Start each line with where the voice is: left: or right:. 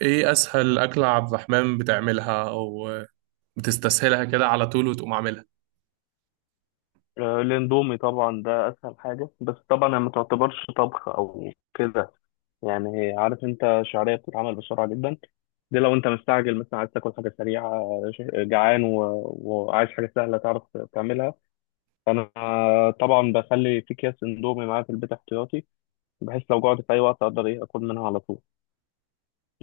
right: ايه اسهل اكلة عبد الرحمن بتعملها او بتستسهلها كده على طول وتقوم عاملها؟
left: آه، الاندومي طبعا ده اسهل حاجه، بس طبعا هي ما تعتبرش طبخ او كده. يعني عارف انت، شعريه بتتعمل بسرعه جدا، دي لو انت مستعجل مثلا عايز تاكل حاجه سريعه. جعان وعايز حاجه سهله تعرف تعملها، فانا طبعا بخلي في اكياس اندومي معايا في البيت احتياطي، بحيث لو جوعت في اي وقت اقدر ايه اكل منها على طول.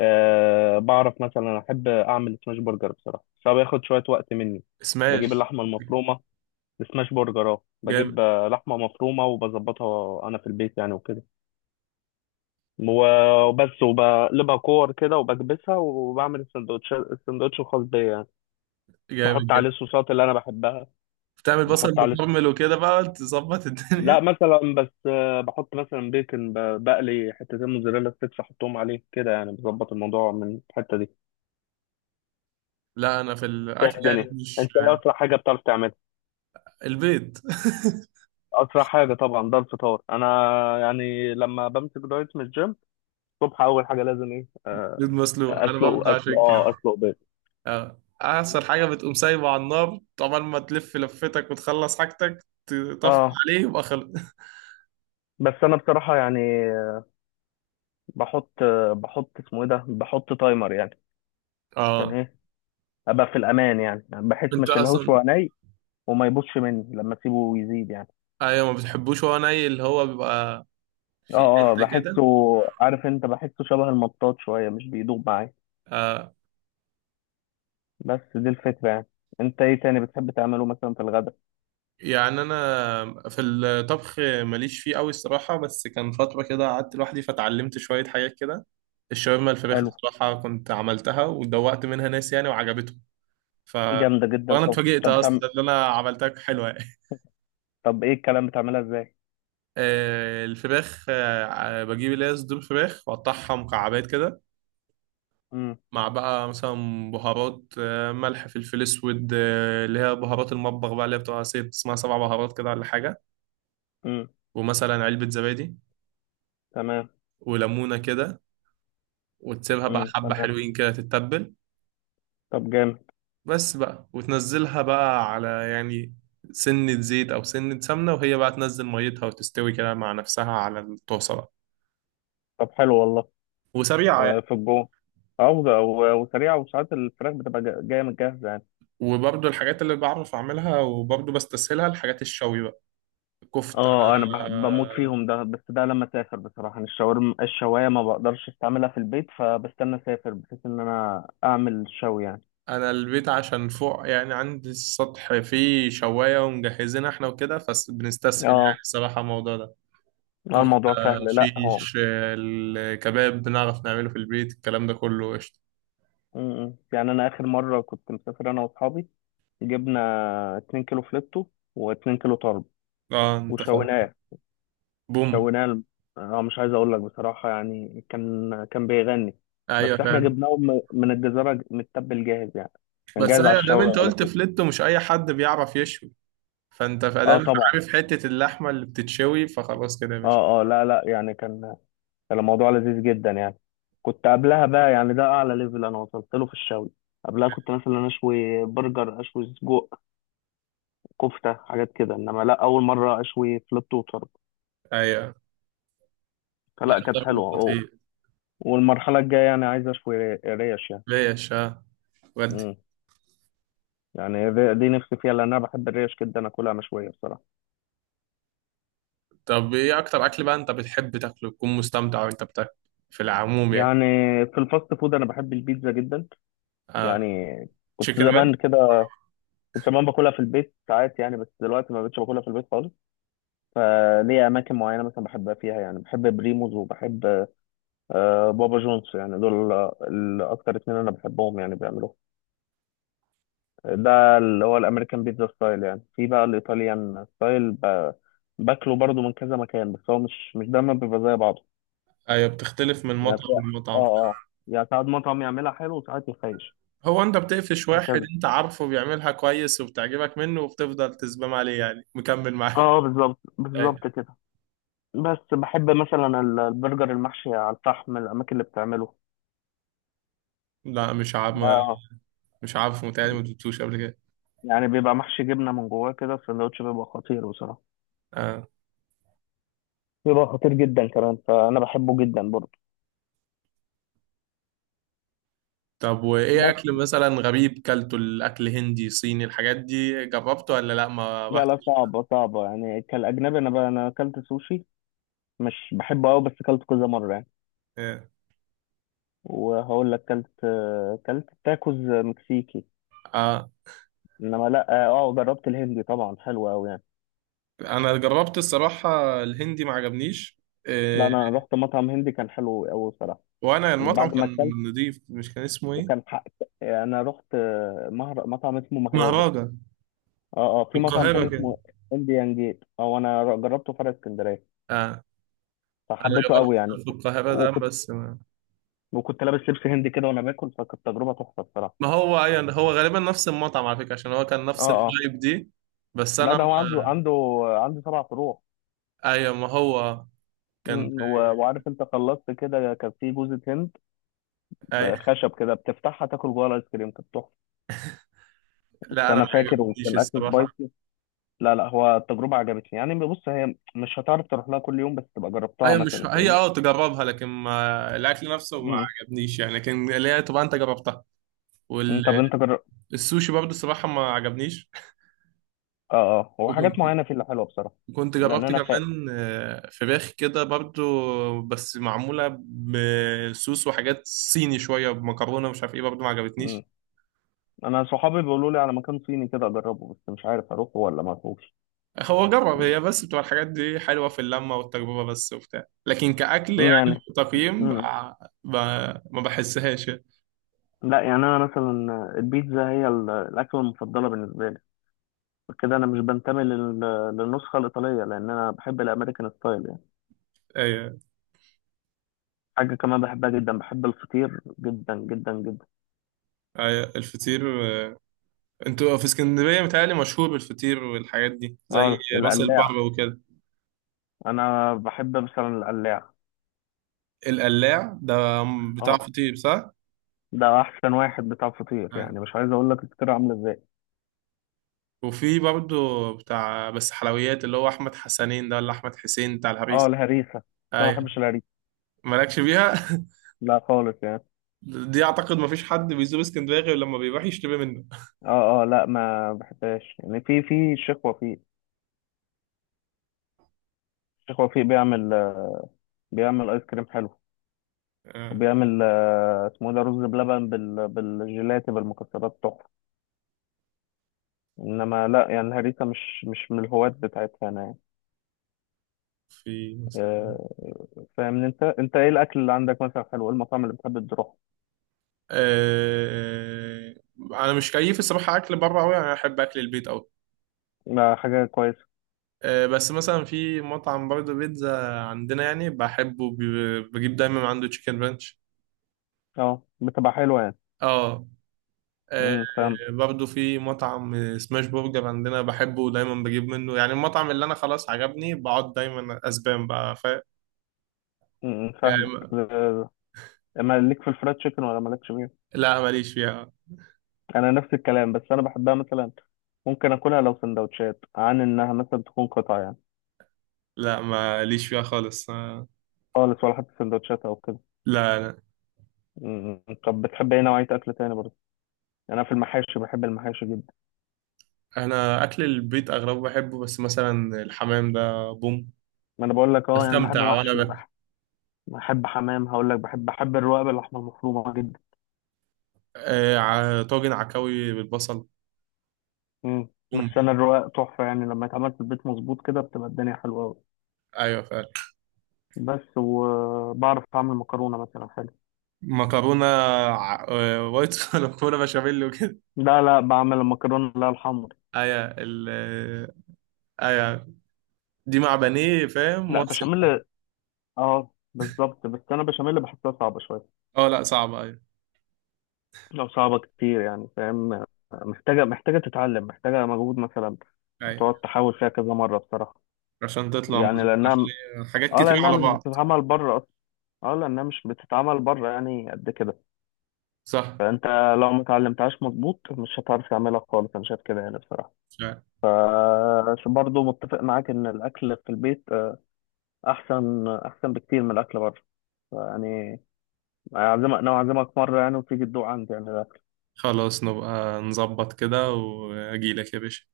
left: أه، بعرف مثلا احب اعمل سماش برجر بصراحه، فبياخد شويه وقت مني. بجيب
right: سماش.
left: اللحمه المفرومه سماش برجر، بجيب
right: جامد.
left: لحمه مفرومه وبظبطها انا في البيت يعني وكده. وبس، وبقلبها كور كده وبكبسها، وبعمل السندوتش الخاص بيا يعني،
right: جامد
left: بحط عليه
right: جدا.
left: الصوصات اللي انا بحبها.
right: بتعمل بصل
left: بحط عليه
right: مكرمل وكده بقى تظبط
left: لا،
right: الدنيا؟
left: مثلا بس بحط مثلا بيكن، بقلي حتتين موزاريلا ستيكس احطهم عليه كده يعني، بظبط الموضوع من الحته دي.
right: لا انا في
left: انت
right: الاكل
left: إيه
right: يعني
left: الدنيا؟
right: مش
left: انت ايه اسرع حاجه بتعرف تعملها؟
right: البيض.
left: اسرع حاجه طبعا ده الفطار انا، يعني لما بمسك دايت من الجيم، الصبح اول حاجه لازم ايه،
right: بيض مسلوق انا ببدأ عشان كده.
left: اسلق بيض.
right: اه، احسن حاجة بتقوم سايبه على النار، طبعا ما تلف لفتك وتخلص حاجتك، تطفي
left: اه،
right: عليه يبقى خلص.
left: بس انا بصراحه يعني، بحط بحط اسمه ايه ده، بحط تايمر يعني، عشان
right: اه
left: ايه؟ ابقى في الامان يعني، بحيث ما
right: انت
left: اشيلهوش
right: اصلا
left: وهو ني، وما يبوظش مني لما اسيبه يزيد يعني.
right: ايوه، ما بتحبوش هو ني اللي هو بيبقى في
left: اه اه،
right: حته
left: بحسه،
right: كده.
left: عارف انت، بحسه شبه المطاط شويه، مش بيدوب معايا.
right: آه.
left: بس دي الفكره يعني. انت ايه تاني بتحب تعمله مثلا في الغداء؟
right: يعني انا في الطبخ ماليش فيه قوي الصراحه، بس كان فتره كده قعدت لوحدي فتعلمت شويه حاجات كده. الشاورما، الفراخ
left: حلو،
right: الصراحه كنت عملتها ودوقت منها ناس يعني وعجبتهم. ف
left: جامده جدا.
right: وانا
left: طب
right: اتفاجئت
left: طب بتعمل
right: اصلا ان انا عملتها حلوه يعني.
left: طب ايه الكلام بتعملها ازاي؟
right: الفراخ بجيب اللي هي صدور فراخ واقطعها مكعبات كده.
left: امم،
right: مع بقى مثلا بهارات، ملح، فلفل اسود، اللي هي بهارات المطبخ بقى، اللي هي بتبقى ست اسمها سبع بهارات كده ولا حاجه.
left: امم
right: ومثلا علبه زبادي
left: تمام،
right: وليمونه كده، وتسيبها بقى حبة
left: تمام،
right: حلوين كده تتبل.
left: طب جامد،
right: بس بقى وتنزلها بقى على يعني سنة زيت أو سنة سمنة، وهي بقى تنزل ميتها وتستوي كده مع نفسها على الطاسة بقى.
left: طب حلو والله.
right: وسريعة يعني.
left: في الجو عوضة، وسريعة، وساعات الفراخ بتبقى جاية من جاهزة يعني.
right: وبرضو الحاجات اللي بعرف أعملها وبرضو بستسهلها الحاجات الشوي بقى. كفتة.
left: اه، انا بموت
right: آه،
left: فيهم ده، بس ده لما اسافر بصراحة. أنا الشاورما الشواية ما بقدرش استعملها في البيت، فبستنى اسافر بحيث ان انا اعمل شوي يعني.
right: أنا البيت عشان فوق يعني عندي السطح فيه شواية ومجهزين احنا وكده، فبنستسهل يعني
left: اه،
right: الصراحة الموضوع ده. كفتة،
left: الموضوع سهل لا هو.
right: شيش، الكباب بنعرف نعمله في البيت، الكلام ده كله قشطة.
left: م- م. يعني انا اخر مرة كنت مسافر انا واصحابي، جبنا 2 كيلو فليتو و2 كيلو طرب،
right: اه، انت فاهم.
left: وشويناه،
right: بوم.
left: له. اه، مش عايز اقول لك بصراحه، يعني كان بيغني. بس
right: ايوه،
left: احنا
right: فعلا.
left: جبناه من الجزيره متبل جاهز يعني، كان
right: بس
left: جاهز على
right: ايوه، دام
left: الشوي
right: انت
left: على
right: قلت
left: طول.
right: فليت، مش اي حد بيعرف يشوي، فانت
left: اه
right: فدام
left: طبعا.
right: عارف حته اللحمه اللي بتتشوي فخلاص كده يا باشا.
left: اه اه، لا لا، يعني كان الموضوع لذيذ جدا يعني. كنت قبلها بقى يعني، ده اعلى ليفل انا وصلت له في الشوي، قبلها كنت مثلا اشوي برجر، اشوي سجق، كفته، حاجات كده، انما لا، اول مره اشوي فلت وطرب،
right: ايوه. لا،
left: فلا كانت
right: طب
left: حلوه اه.
right: خطير.
left: والمرحله الجايه يعني عايز اشوي ريش،
right: ليش، اه. ودي.
left: يعني يعني دي نفسي فيها، لان انا بحب الريش جدا اكلها مشويه بصراحه.
right: طب ايه اكتر اكل بقى انت بتحب تاكله تكون مستمتع وانت بتاكل، في العموم يعني؟
left: يعني في الفاست فود انا بحب البيتزا جدا
right: اه،
left: يعني. كنت
right: تشيكن رينج.
left: زمان كده، كنت زمان باكلها في البيت ساعات يعني، بس دلوقتي ما بقتش باكلها في البيت خالص، فليا اماكن معينه مثلا بحبها فيها يعني، بحب بريموز، وبحب بابا جونز، يعني دول الاكتر اتنين انا بحبهم يعني بيعملوه، ده اللي هو الامريكان بيتزا ستايل يعني. في بقى الايطاليان ستايل، باكله برضو من كذا مكان، بس هو مش دايما بيبقى زي بعضه
right: ايوه، بتختلف من
left: يعني.
right: مطعم
left: اه
right: لمطعم فعلا.
left: اه، يعني ساعات مطعم يعملها حلو، وساعات يخيش.
right: هو انت بتقفش واحد
left: هكذا.
right: انت عارفه بيعملها كويس وبتعجبك منه، وبتفضل تزبم عليه يعني مكمل
left: اه،
right: معاه.
left: بالظبط
right: أيوة.
left: بالظبط كده. بس بحب مثلا البرجر المحشي على الفحم، الاماكن اللي بتعمله
right: لا، مش عارف.
left: ده آه.
right: مش عارف، متهيألي ما دوتوش قبل كده.
left: يعني بيبقى محشي جبنه من جواه كده، السندوتش بيبقى خطير بصراحه،
right: اه.
left: بيبقى خطير جدا كمان، فانا بحبه جدا برضه.
right: طب وايه
left: بس
right: اكل مثلا غريب كلته؟ الاكل هندي، صيني، الحاجات دي جربته ولا لا ما
left: لا لا،
right: رحتش؟
left: صعبه صعبه يعني، كالاجنبي انا بقى، انا اكلت سوشي، مش بحبه قوي بس اكلت كذا مره يعني،
right: اه.
left: وهقول لك اكلت، تاكوز مكسيكي.
right: آه.
left: انما لا، اه جربت الهندي طبعا حلو قوي يعني.
right: انا جربت الصراحة الهندي ما عجبنيش.
left: لا،
right: آه.
left: انا رحت مطعم هندي كان حلو قوي بصراحه،
right: وانا المطعم
left: وبعد ما
right: كان
left: اكلت،
right: نضيف، مش كان اسمه ايه؟
left: وكان حق. انا رحت مطعم اسمه مهرجة.
right: مهرجان.
left: اه اه،
right: في
left: في مطعم
right: القاهرة
left: تاني
right: كده.
left: اسمه انديان جيت، اه، انا جربته في فرع اسكندريه
right: اه. انا
left: فحبيته
right: جربت
left: قوي يعني.
right: في القاهرة ده
left: وكنت
right: بس ما.
left: وكنت لابس لبس هندي كده وانا باكل، فكانت تجربه تحفه بصراحه.
right: ما هو ايوه، هو غالبا نفس المطعم على فكرة عشان هو كان نفس
left: اه اه،
right: الفايب دي. بس
left: لا،
right: انا
left: ده
right: ما...
left: هو عنده سبع فروع.
right: ايوه، ما هو كان
left: وعارف انت، خلصت كده كان في جوزة هند،
right: آه،
left: خشب كده بتفتحها تاكل جوه، الايس كريم كانت تحفة.
right: لا، انا
left: فانا
right: ما
left: فاكر، وكان
right: عجبنيش
left: الاكل
right: الصراحه.
left: سبايسي. لا لا، هو التجربه عجبتني يعني، بص هي مش هتعرف تروح لها كل يوم بس تبقى جربتها
right: هي مش
left: مثلا،
right: هي
left: فاهمني؟
right: اه تجربها، لكن ما... الاكل نفسه ما
left: امم.
right: عجبنيش يعني، لكن اللي هي طبعا انت جربتها.
left: أمم، طب انت جرب.
right: والسوشي برضه الصراحه ما عجبنيش.
left: اه اه، هو حاجات
right: وكنت
left: معينه فيه اللي حلوه بصراحه.
right: كنت
left: لان
right: جربت
left: انا
right: كمان فراخ كده برضه، بس معموله بصوص وحاجات صيني شويه، بمكرونه مش عارف ايه، برضه ما
left: أمم.
right: عجبتنيش.
left: انا صحابي بيقولوا لي على مكان صيني كده اجربه، بس مش عارف اروحه ولا ما اروحش.
right: هو جرب، هي بس بتبقى الحاجات دي حلوه في اللمه والتجربه بس وبتاع، لكن كاكل
left: أمم،
right: يعني
left: يعني،
right: تقييم
left: أمم.
right: ما بحسهاش يعني.
left: لا، يعني انا مثلا البيتزا هي الاكله المفضله بالنسبه لي كده. انا مش بنتمي للنسخه الايطاليه لان انا بحب الامريكان ستايل.
right: ايوه.
left: حاجة كمان بحبها جدا، بحب الفطير جدا جدا جدا.
right: أيوة، الفطير. انتوا في اسكندرية متهيألي مشهور بالفطير والحاجات دي، زي
left: اه
right: راس
left: القلاع.
right: البر وكده.
left: انا بحب مثلا القلاع.
right: القلاع ده بتاع
left: اه،
right: فطير صح؟
left: ده احسن واحد بتاع فطير
right: يعني.
left: يعني، مش عايز اقول لك الفطير عامله ازاي.
right: وفي برضه بتاع بس حلويات، اللي هو أحمد حسنين ده ولا أحمد حسين، بتاع
left: اه
right: الهريسة.
left: الهريسه بس. انا ما
right: أيوة.
left: بحبش الهريسه،
right: مالكش بيها.
left: لا خالص يعني.
right: دي أعتقد مفيش حد بيزور اسكندرية غير لما بيروح يشتري منه.
left: اه اه، لا، ما بحبهاش يعني. في الشيخ وفيق، الشيخ وفيق بيعمل، ايس كريم حلو،
right: آه،
left: وبيعمل اسمه إيه ده، رز بلبن بالجيلاتي بالمكسرات تحفه. انما لا يعني الهريسه مش من الهواة بتاعتها انا يعني.
right: في مثلا.
left: آه، فاهمني انت ايه الاكل اللي عندك مثلا حلو، ايه المطاعم اللي بتحب تروح؟
right: أنا مش كيف الصراحة أكل بره أوي، أنا أحب أكل البيت أوي.
left: ما حاجه كويسه.
right: بس مثلا في مطعم برضه بيتزا عندنا يعني بحبه، بجيب دايما من عنده تشيكن رانش.
left: اه، بتبقى حلوه يعني.
right: اه. آه.
left: امم، فاهم.
right: برضه في مطعم سماش برجر عندنا بحبه، دايما بجيب منه، يعني المطعم اللي انا خلاص عجبني بقعد دايما اسبان بقى، فاهم
left: امم،
right: يعني؟
left: فاهمك آه، اما ليك في الفرايد تشيكن ولا مالكش فيها؟
right: لا، ماليش فيها.
left: انا نفس الكلام، بس انا بحبها مثلا، ممكن اكلها لو سندوتشات عن انها مثلا تكون قطع يعني،
right: لا، ماليش فيها خالص. آه.
left: خالص، ولا حتى سندوتشات او كده.
right: لا، لا.
left: امم. طب بتحب ايه نوعيه اكل تاني برضه؟ يعني انا في المحاشي بحب المحاشي جدا.
right: انا اكل البيت اغلبه بحبه، بس مثلا الحمام ده بوم،
left: ما انا بقول لك، اه يعني بحب
right: بستمتع وانا
left: محشي،
right: باكل.
left: بحب حمام، هقول لك بحب الرقاب، اللحمه المفرومه جدا.
right: طاجن عكاوي بالبصل
left: مم، بس
right: بوم ده.
left: انا الرواق تحفه يعني، لما يتعمل في البيت مظبوط كده بتبقى الدنيا حلوه قوي.
right: ايوه.
left: بس، وبعرف اعمل مكرونه مثلا حلو.
right: مكرونه. وايت صوص، ولا مكرونه بشاميل وكده.
left: لا لا، بعمل المكرونه لا الحمر.
right: ايوه، ال. ايوه. دي مع بانيه فاهم،
left: لا
right: مصيف.
left: بشاميل. اه بالظبط، بس انا بشاميل بحسها صعبه شويه،
right: اه، لا صعبه، ايوه.
left: لو صعبه كتير يعني، فاهم، محتاجه تتعلم، محتاجه مجهود مثلا،
right: ايوه،
left: تقعد تحاول فيها كذا مره بصراحه،
right: عشان تطلع
left: يعني
right: مظبوط، عشان
left: لانها،
right: هي حاجات
left: اه
right: كتير
left: لانها
right: على
left: مش
right: بعض.
left: بتتعمل بره اصلا، اه لانها مش بتتعمل بره يعني قد كده.
right: صح.
left: فانت لو ما اتعلمتهاش مظبوط مش هتعرف تعملها خالص، انا شايف كده يعني بصراحه.
right: مش عارف.
left: ف برضه متفق معاك ان الاكل في البيت، احسن، احسن بكتير من الاكل بره يعني. انا اعزمك مره يعني، وتيجي تدوق عندي يعني الاكل.
right: خلاص، نبقى نظبط كده واجيلك يا باشا.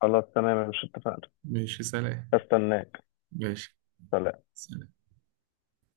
left: خلاص تمام، مش اتفقنا؟
right: ماشي، سلام.
left: استناك.
right: ماشي، سلام.